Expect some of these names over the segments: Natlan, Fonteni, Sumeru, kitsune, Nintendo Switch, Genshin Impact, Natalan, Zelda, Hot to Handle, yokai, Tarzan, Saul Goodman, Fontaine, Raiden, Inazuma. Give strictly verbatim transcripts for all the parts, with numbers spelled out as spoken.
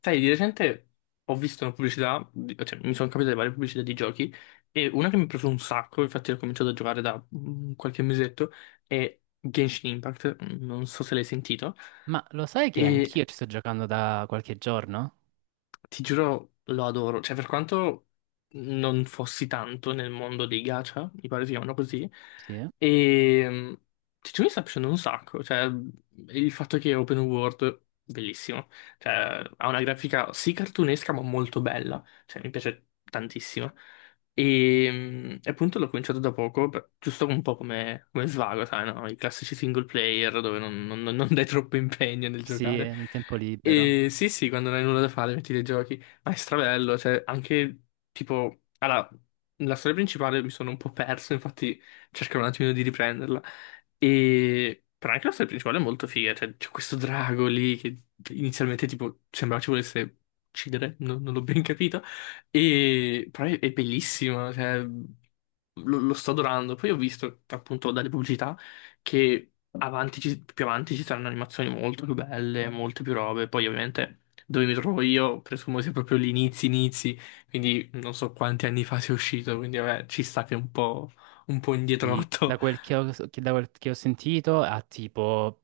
Sai, di recente ho visto una pubblicità, di- cioè mi sono capitate varie pubblicità di giochi e una che mi ha preso un sacco, infatti l'ho cominciato a giocare da mm, qualche mesetto, è Genshin Impact, mm, non so se l'hai sentito. Ma lo sai che anch'io ci sto giocando da qualche giorno? Ti giuro, lo adoro. Cioè, per quanto non fossi tanto nel mondo dei gacha, mi pare si chiamano così, Sì, eh? e mm, ti giuro, mi sta piacendo un sacco. Cioè, il fatto che è open world, bellissimo. Cioè, ha una grafica sì cartunesca, ma molto bella. Cioè, mi piace tantissimo. E, mm, e appunto l'ho cominciato da poco, per- giusto un po' come, come svago, sai, no? I classici single player dove non, non- non dai troppo impegno nel Sì, giocare. nel tempo libero. E sì, sì, quando non hai nulla da fare metti dei giochi, ma è strabello, cioè anche tipo... Allora, la storia principale mi sono un po' perso, infatti cercherò un attimino di riprenderla. E... Però anche la storia principale è molto figa, cioè c'è questo drago lì che inizialmente tipo sembrava ci volesse uccidere, non non l'ho ben capito. E però è, è bellissima, cioè, lo, lo sto adorando. Poi ho visto appunto dalle pubblicità che avanti ci- più avanti ci saranno animazioni molto più belle, molte più robe. Poi ovviamente dove mi trovo io presumo sia proprio gli inizi inizi, quindi non so quanti anni fa sia uscito, quindi vabbè, ci sta che è un po', un po' indietro. Sì. Da quel che ho, che- da quel che ho sentito ha tipo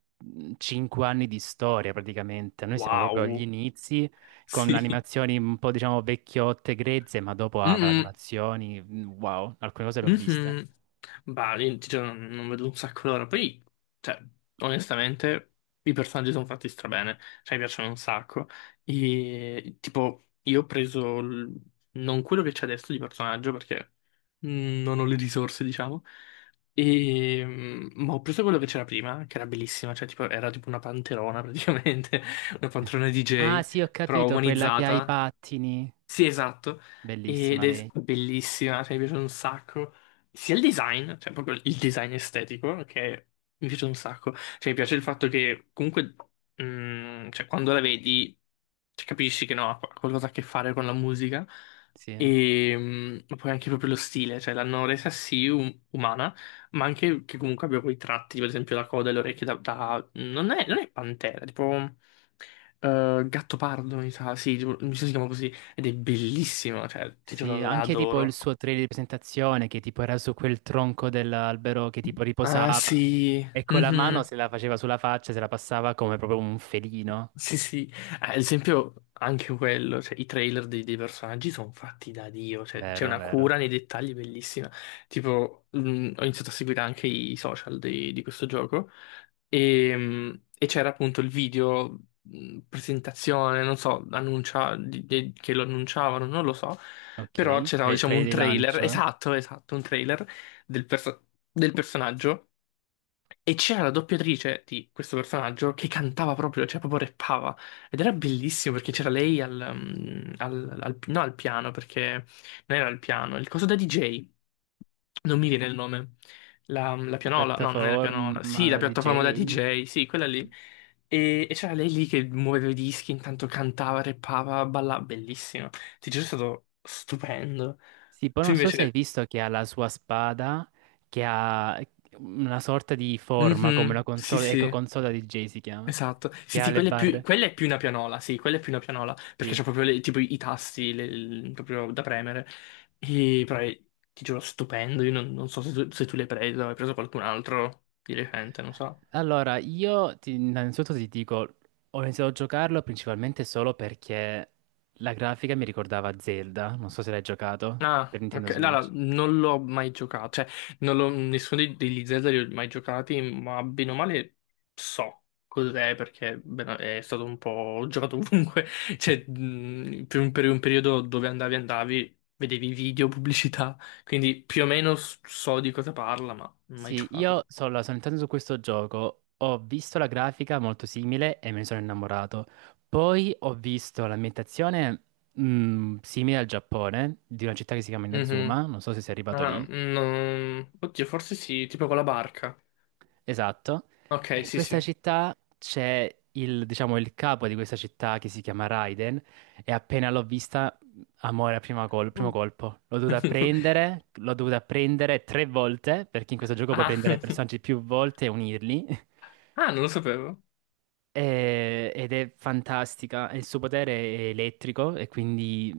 cinque anni di storia praticamente. Noi siamo proprio agli Wow, inizi con sì. animazioni un po', diciamo, vecchiotte, grezze, ma dopo avrà Mm-mm. animazioni. mhmm, Wow, alcune cose le ho viste. Mhm. Bah, lì, ti giuro, non non vedo un sacco l'ora. Poi, cioè, onestamente, i personaggi sono fatti strabene. Cioè, mi piacciono un sacco. E, tipo, io ho preso l- non quello che c'è adesso di personaggio, perché mm, non ho le risorse, diciamo. E, mm, ma ho preso quello che c'era prima, che era bellissima. Cioè, tipo, era tipo una panterona, praticamente. Una panterona Ah D J, sì, ho però capito, quella che ha i umanizzata. pattini. Sì, esatto. Ed Bellissima è lei. bellissima, cioè mi piace un sacco. Sia il design, cioè proprio il design estetico, che mi piace un sacco. Cioè mi piace il fatto che comunque, mm, cioè, quando la vedi, cioè, capisci che no, ha qualcosa a che fare con la musica. Sì. E mm, ma poi anche proprio lo stile, cioè l'hanno resa sì um- umana, ma anche che comunque abbia quei tratti, tipo, ad esempio la coda e le orecchie da... da- non è, non è pantera, tipo... eh, gatto pardo, mi sa, sì, tipo, mi sa si chiama così. Ed è bellissimo, cioè, ti giuro, Sì, la anche tipo il adoro. suo trailer di presentazione, che tipo era su quel tronco dell'albero, che tipo Ah, riposava sì. e con la mano Mhm. se la faceva sulla faccia, se la passava come proprio un felino. Sì, sì. Ah, ad esempio, anche quello, cioè, i trailer dei, dei personaggi sono fatti da Dio, cioè, c'è Vero, una vero. cura nei dettagli bellissima. Tipo, mh, ho iniziato a seguire anche i social di, di questo gioco e, mh, e c'era appunto il video, mh, presentazione, non so, annuncia, di- di- che lo annunciavano, non lo so, però Ok, c'era Tra- diciamo trailer un di trailer, lancio, la esatto, esatto, un trailer del perso- del personaggio e c'era la doppiatrice di questo personaggio che cantava proprio, cioè proprio rappava. Ed era bellissimo perché c'era lei al, mm, al- al- no, al piano, perché non era al piano, il coso da D J. Non mi viene il nome. La, mm, la pianola, no, non è la pianola. piattaforma, Sì, la la piattaforma da D J. D J, sì, quella lì. E, e c'era lei lì che muoveva i dischi, intanto cantava, rappava, ballava. Bellissimo. Ti giuro, è stato stupendo. Sì, poi Tu non so se hai invece... visto che ha la sua spada, che ha una sorta di forma come una Mhm, sì, console, eco sì. console da D J si chiama, Esatto, che sì, ha sì, le quella è più, barre. quella è più una pianola, sì, quella è più una pianola, perché Sì. c'ha proprio le- tipo i tasti le- il- proprio da premere, e, però è- ti giuro, stupendo, io non, non so se tu, se tu l'hai preso, hai preso qualcun altro di recente, non so. Allora, io ti- innanzitutto ti dico, ho iniziato a giocarlo principalmente solo perché la grafica mi ricordava Zelda, non so se l'hai giocato per Ah, Nintendo ok. Allora, Switch. non l'ho mai giocato, cioè, non l'ho- nessuno dei- degli Zelda li ho mai giocati, ma bene o male so cos'è, perché bene, è stato un po'... ho giocato ovunque, cioè, mh, per un, per un periodo dove andavi, andavi, vedevi video, pubblicità, quindi più o meno s- so di cosa parla, ma non ho mai Sì, io giocato. sono, sono entrato su questo gioco, ho visto la grafica molto simile e me ne sono innamorato. Poi ho visto l'ambientazione mh, simile al Giappone, di una città che si chiama Mhm. Inazuma, non so se sei arrivato Ah, lì. no. Oddio, forse sì, tipo con la barca. Esatto. E Ok, in sì, questa sì. città c'è, il, diciamo, il capo di questa città, che si chiama Raiden, e appena l'ho vista, amore a prima col- primo Mm. colpo. L'ho dovuta prendere, l'ho dovuta prendere tre volte, perché in questo gioco puoi Ah, prendere personaggi più volte e unirli. ah, non lo sapevo. E- ed è fantastica. Il suo potere è elettrico e quindi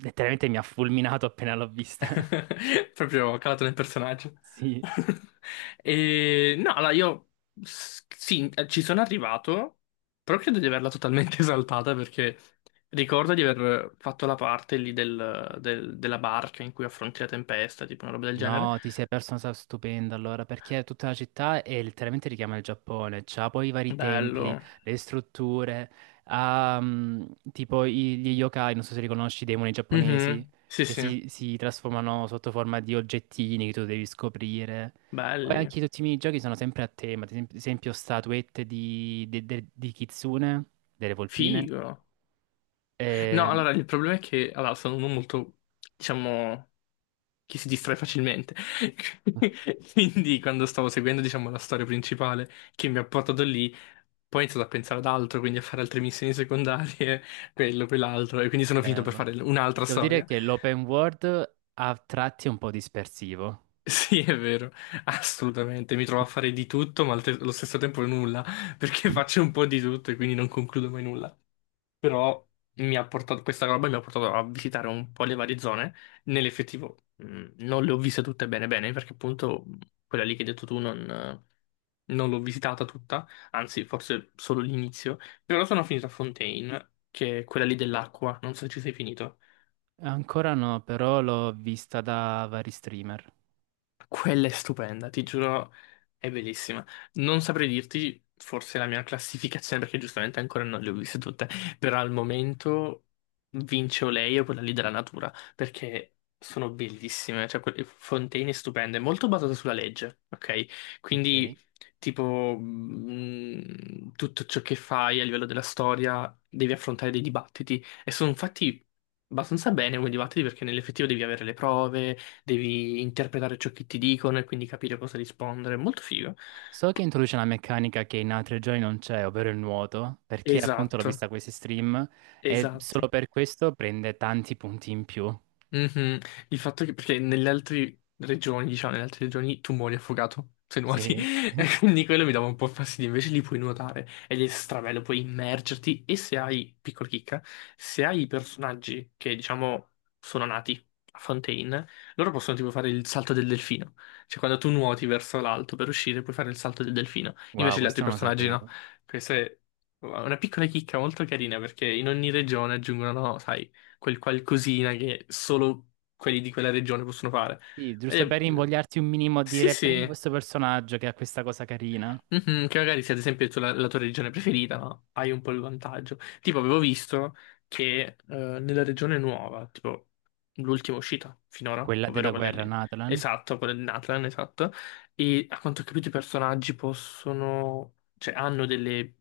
letteralmente mi ha fulminato appena l'ho vista. Proprio calato nel personaggio. Sì. E no, allora io s- sì, eh, ci sono arrivato, però credo di averla totalmente esaltata perché ricordo di aver fatto la parte lì del- del- della barca in cui affronti la tempesta, tipo una roba del genere. No, ti sei perso una cosa stupenda allora, perché tutta la città è letteralmente richiama il Giappone, c'ha poi i vari templi, Bello. le strutture, ha mm, tipo i- gli yokai, non so se li conosci, i demoni giapponesi, Mhm. Sì, che sì, si, si trasformano sotto forma di oggettini che tu devi scoprire. Poi belli. anche tutti i minigiochi sono sempre a tema, ad esempio esempio statuette di, de- de- di kitsune, delle volpine, Figo. No, e. allora il problema è che allora, sono uno molto, diciamo, che si distrae facilmente. Quindi, quando stavo seguendo, diciamo, la storia principale che mi ha portato lì, poi ho iniziato a pensare ad altro, quindi a fare altre missioni secondarie, quello, quell'altro, e quindi sono finito per Vero. fare un'altra Devo dire storia. che l'open world a tratti è un po' dispersivo. Sì, è vero, assolutamente. Mi trovo a fare di tutto, ma al te- allo stesso tempo nulla, perché faccio un po' di tutto e quindi non concludo mai nulla. Però mi ha portato, questa roba mi ha portato a visitare un po' le varie zone. Nell'effettivo, mh, non le ho viste tutte bene bene, perché appunto quella lì che hai detto tu non, non l'ho visitata tutta, anzi, forse solo l'inizio. Però sono finito a Fontaine, che è quella lì dell'acqua, non so se ci sei finito. Ancora no, però l'ho vista da vari streamer. Quella è stupenda, ti giuro, è bellissima. Non saprei dirti forse la mia classificazione, perché giustamente ancora non le ho viste tutte, però al momento vince o lei o quella lì della natura, perché sono bellissime, cioè quelle fontane stupende, molto basate sulla legge, ok? Quindi Ok. tipo mh, tutto ciò che fai a livello della storia devi affrontare dei dibattiti e sono fatti abbastanza bene come dibattiti perché nell'effettivo devi avere le prove, devi interpretare ciò che ti dicono e quindi capire cosa rispondere. Molto figo. So che introduce una meccanica che in altri giochi non c'è, ovvero il nuoto, perché appunto l'ho Esatto, vista a questi stream, e esatto. solo per questo prende tanti punti in più. Mhm. Il fatto che, perché nelle altre regioni, diciamo, nelle altre regioni tu muori affogato se nuoti, Sì. e quindi quello mi dava un po' fastidio. Invece lì puoi nuotare ed è strabello, puoi immergerti. E se hai, piccola chicca, se hai i personaggi che, diciamo, sono nati a Fontaine, loro possono tipo fare il salto del delfino. Cioè, quando tu nuoti verso l'alto per uscire, puoi fare il salto del delfino. Wow, Invece gli questo altri non lo personaggi no. sapevo. Questa è una piccola chicca molto carina perché in ogni regione aggiungono, sai, quel qualcosina che solo quelli di quella regione possono fare. Sì, giusto per E- eh, invogliarti un minimo a sì, dire prendi sì. questo personaggio che ha questa cosa carina, Mhm, che magari se ad esempio tu la, la tua regione preferita, no? Hai un po' il vantaggio. Tipo, avevo visto che eh, nella regione nuova, tipo l'ultima uscita finora, quella della ovvero quella guerra, lì, Natalan. esatto, quella di Natlan, esatto, e a quanto ho capito i personaggi possono, cioè hanno delle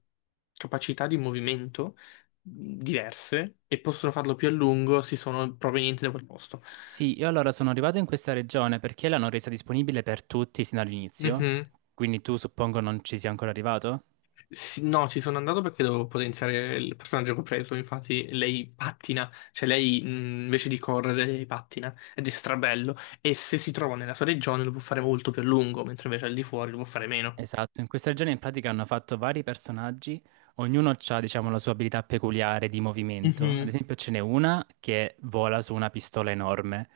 capacità di movimento mh, diverse e possono farlo più a lungo se sono provenienti da quel posto. Sì, io allora sono arrivato in questa regione perché l'hanno resa disponibile per tutti sin dall'inizio, Mhm. quindi tu suppongo non ci sia ancora arrivato? Sì, no, ci sono andato perché dovevo potenziare il personaggio che ho preso. Infatti, lei pattina, cioè lei mh, invece di correre, lei pattina ed è strabello. E se si trova nella sua regione lo può fare molto più a lungo, mentre invece al di fuori lo può fare meno. Esatto, in questa regione in pratica hanno fatto vari personaggi, ognuno ha, diciamo, la sua abilità peculiare di movimento. Ad Mhm. esempio, ce n'è una che vola su una pistola enorme,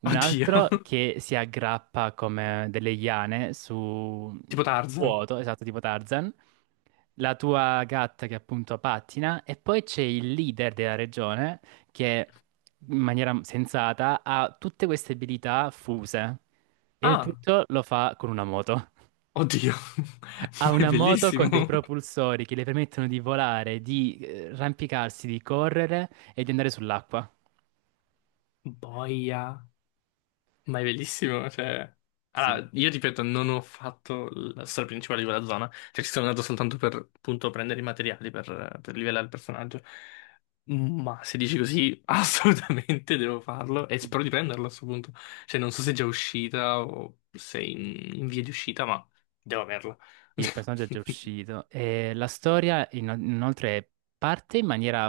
un Oddio, altro che si aggrappa come delle iane su tipo Tarzan. vuoto, esatto, tipo Tarzan, la tua gatta che appunto pattina, e poi c'è il leader della regione, che in maniera sensata ha tutte queste abilità fuse. E il Ah, tutto lo fa con una moto. oddio, Ha è una moto con dei bellissimo. propulsori che le permettono di volare, di eh, arrampicarsi, di correre e di andare sull'acqua. Boia. Ma è bellissimo, cioè... Sì, Allora, io ripeto, non ho fatto la storia principale di quella zona, cioè ci sono andato soltanto per, appunto, prendere i materiali per, per livellare il personaggio, ma se dici così, assolutamente devo farlo e sì, spero di prenderlo a questo punto. Cioè, non so se è già uscita o se è in, in via di uscita, ma devo averla. il personaggio è già uscito. E la storia in- inoltre parte in maniera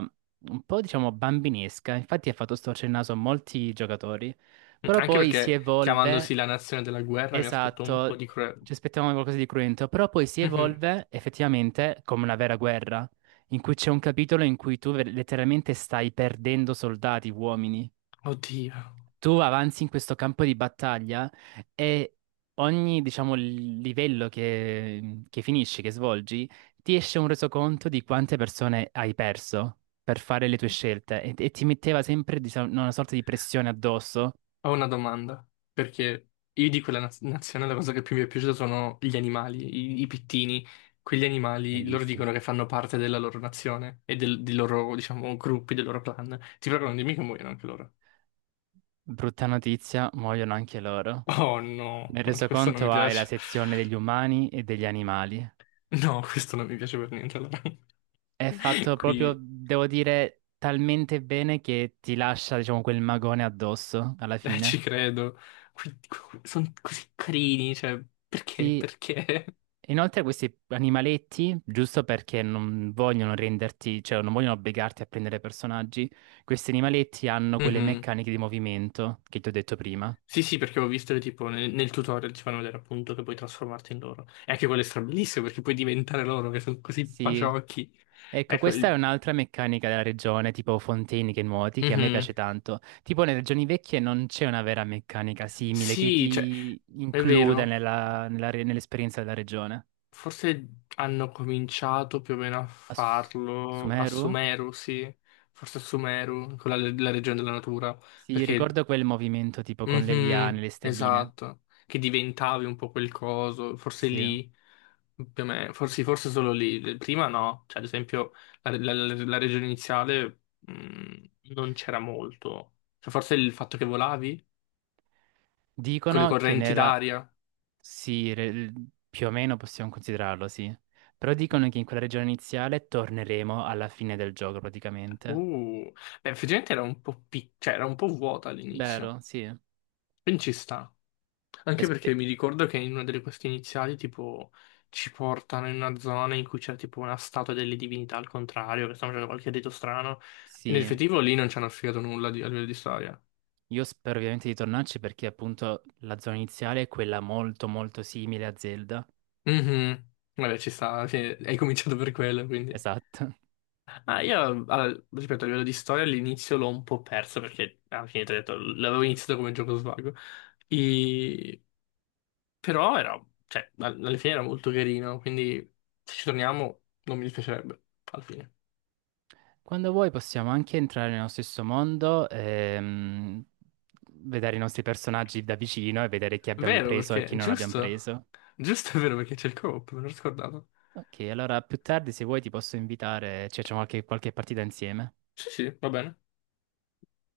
un po', diciamo, bambinesca. Infatti ha fatto storcere il naso a molti giocatori, però Anche poi si perché, evolve. chiamandosi la nazione della guerra, mi aspetto un po' Esatto, di... cura- ci aspettavamo qualcosa di cruento, però poi si Mhm. evolve effettivamente come una vera guerra, in cui c'è un capitolo in cui tu ver- letteralmente stai perdendo soldati, uomini. Oddio. Tu avanzi in questo campo di battaglia e ogni, diciamo, l- livello che, che finisci, che svolgi, ti esce un resoconto di quante persone hai perso per fare le tue scelte, e, e ti metteva sempre, diciamo, una sorta di pressione addosso. Ho una domanda, perché io di quella naz- nazione la cosa che più mi è piaciuta sono gli animali, i, i pittini. Quegli animali loro Bellissimo. dicono che fanno parte della loro nazione e del, dei loro, diciamo, gruppi, dei loro clan. Ti prego, non dimmi che muoiono anche loro. Brutta notizia, muoiono anche loro. Oh no, Nel questo non mi resoconto hai la piace. sezione degli umani e degli animali. No, questo non mi piace per niente. Allora. È fatto proprio, Qui, devo dire, talmente bene che ti lascia, diciamo, quel magone addosso alla eh, ci fine. credo. Qui, sono così carini, cioè, perché? Sì, Perché? inoltre questi animaletti, giusto perché non vogliono renderti, cioè non vogliono obbligarti a prendere personaggi, questi animaletti hanno quelle Mhm. meccaniche di movimento che ti ho detto prima. Sì, sì, perché ho visto che tipo nel, nel tutorial ti fanno vedere appunto che puoi trasformarti in loro. E anche quello è strabilissimo perché puoi diventare loro che sono così Sì. paciocchi. Ecco, Ecco, questa è il... un'altra meccanica della regione, tipo Fonteni che nuoti, che a me Mhm. piace tanto. Tipo nelle regioni vecchie non c'è una vera meccanica simile che Sì, cioè, ti è includa vero. nella- nella re- nell'esperienza della regione. Forse hanno cominciato più o meno a A Su- farlo a Sumeru? Sumeru, sì. Forse a Sumeru, con la, la regione della natura, Sì, perché ricordo quel movimento tipo con le liane, Mhm, le stelline. esatto, che diventavi un po' quel coso, forse Sì. lì, più o meno, forse, sì, forse solo lì, prima no, cioè ad esempio la, la- la- la regione iniziale mh, non c'era molto, cioè forse il fatto che volavi con le Dicono che correnti nella. d'aria, Sì, re- più o meno possiamo considerarlo, sì. Però dicono che in quella regione iniziale torneremo alla fine del gioco praticamente. uh, beh, effettivamente era un po', pic- cioè, era un po' vuota all'inizio, Vero, sì. E quindi ci sta. Anche perché spe- mi ricordo che in una delle queste iniziali, tipo, ci portano in una zona in cui c'è tipo una statua delle divinità al contrario, che stanno facendo qualche rito strano. E sì. nell'effettivo lì non ci hanno spiegato nulla di- a livello di storia. Io spero ovviamente di tornarci perché appunto la zona iniziale è quella molto molto simile a Zelda. Mhm. Vabbè, ci sta, sì, hai cominciato per quello, quindi. Esatto. Ah, io, allora, ripeto, a livello di storia all'inizio l'ho un po' perso perché alla fine ti ho detto, l'avevo iniziato come gioco svago. E- Però era, cioè, all- alla fine era molto carino, quindi se ci torniamo non mi dispiacerebbe, alla fine. Quando vuoi possiamo anche entrare nello stesso mondo, ehm, vedere i nostri personaggi da vicino e vedere chi abbiamo Vero preso e chi perché, non abbiamo giusto? preso. Giusto è vero perché c'è il co-op, me l'ho scordato. Ok, allora più tardi se vuoi ti posso invitare, ci facciamo qualche, qualche partita insieme. Sì, sì, va bene.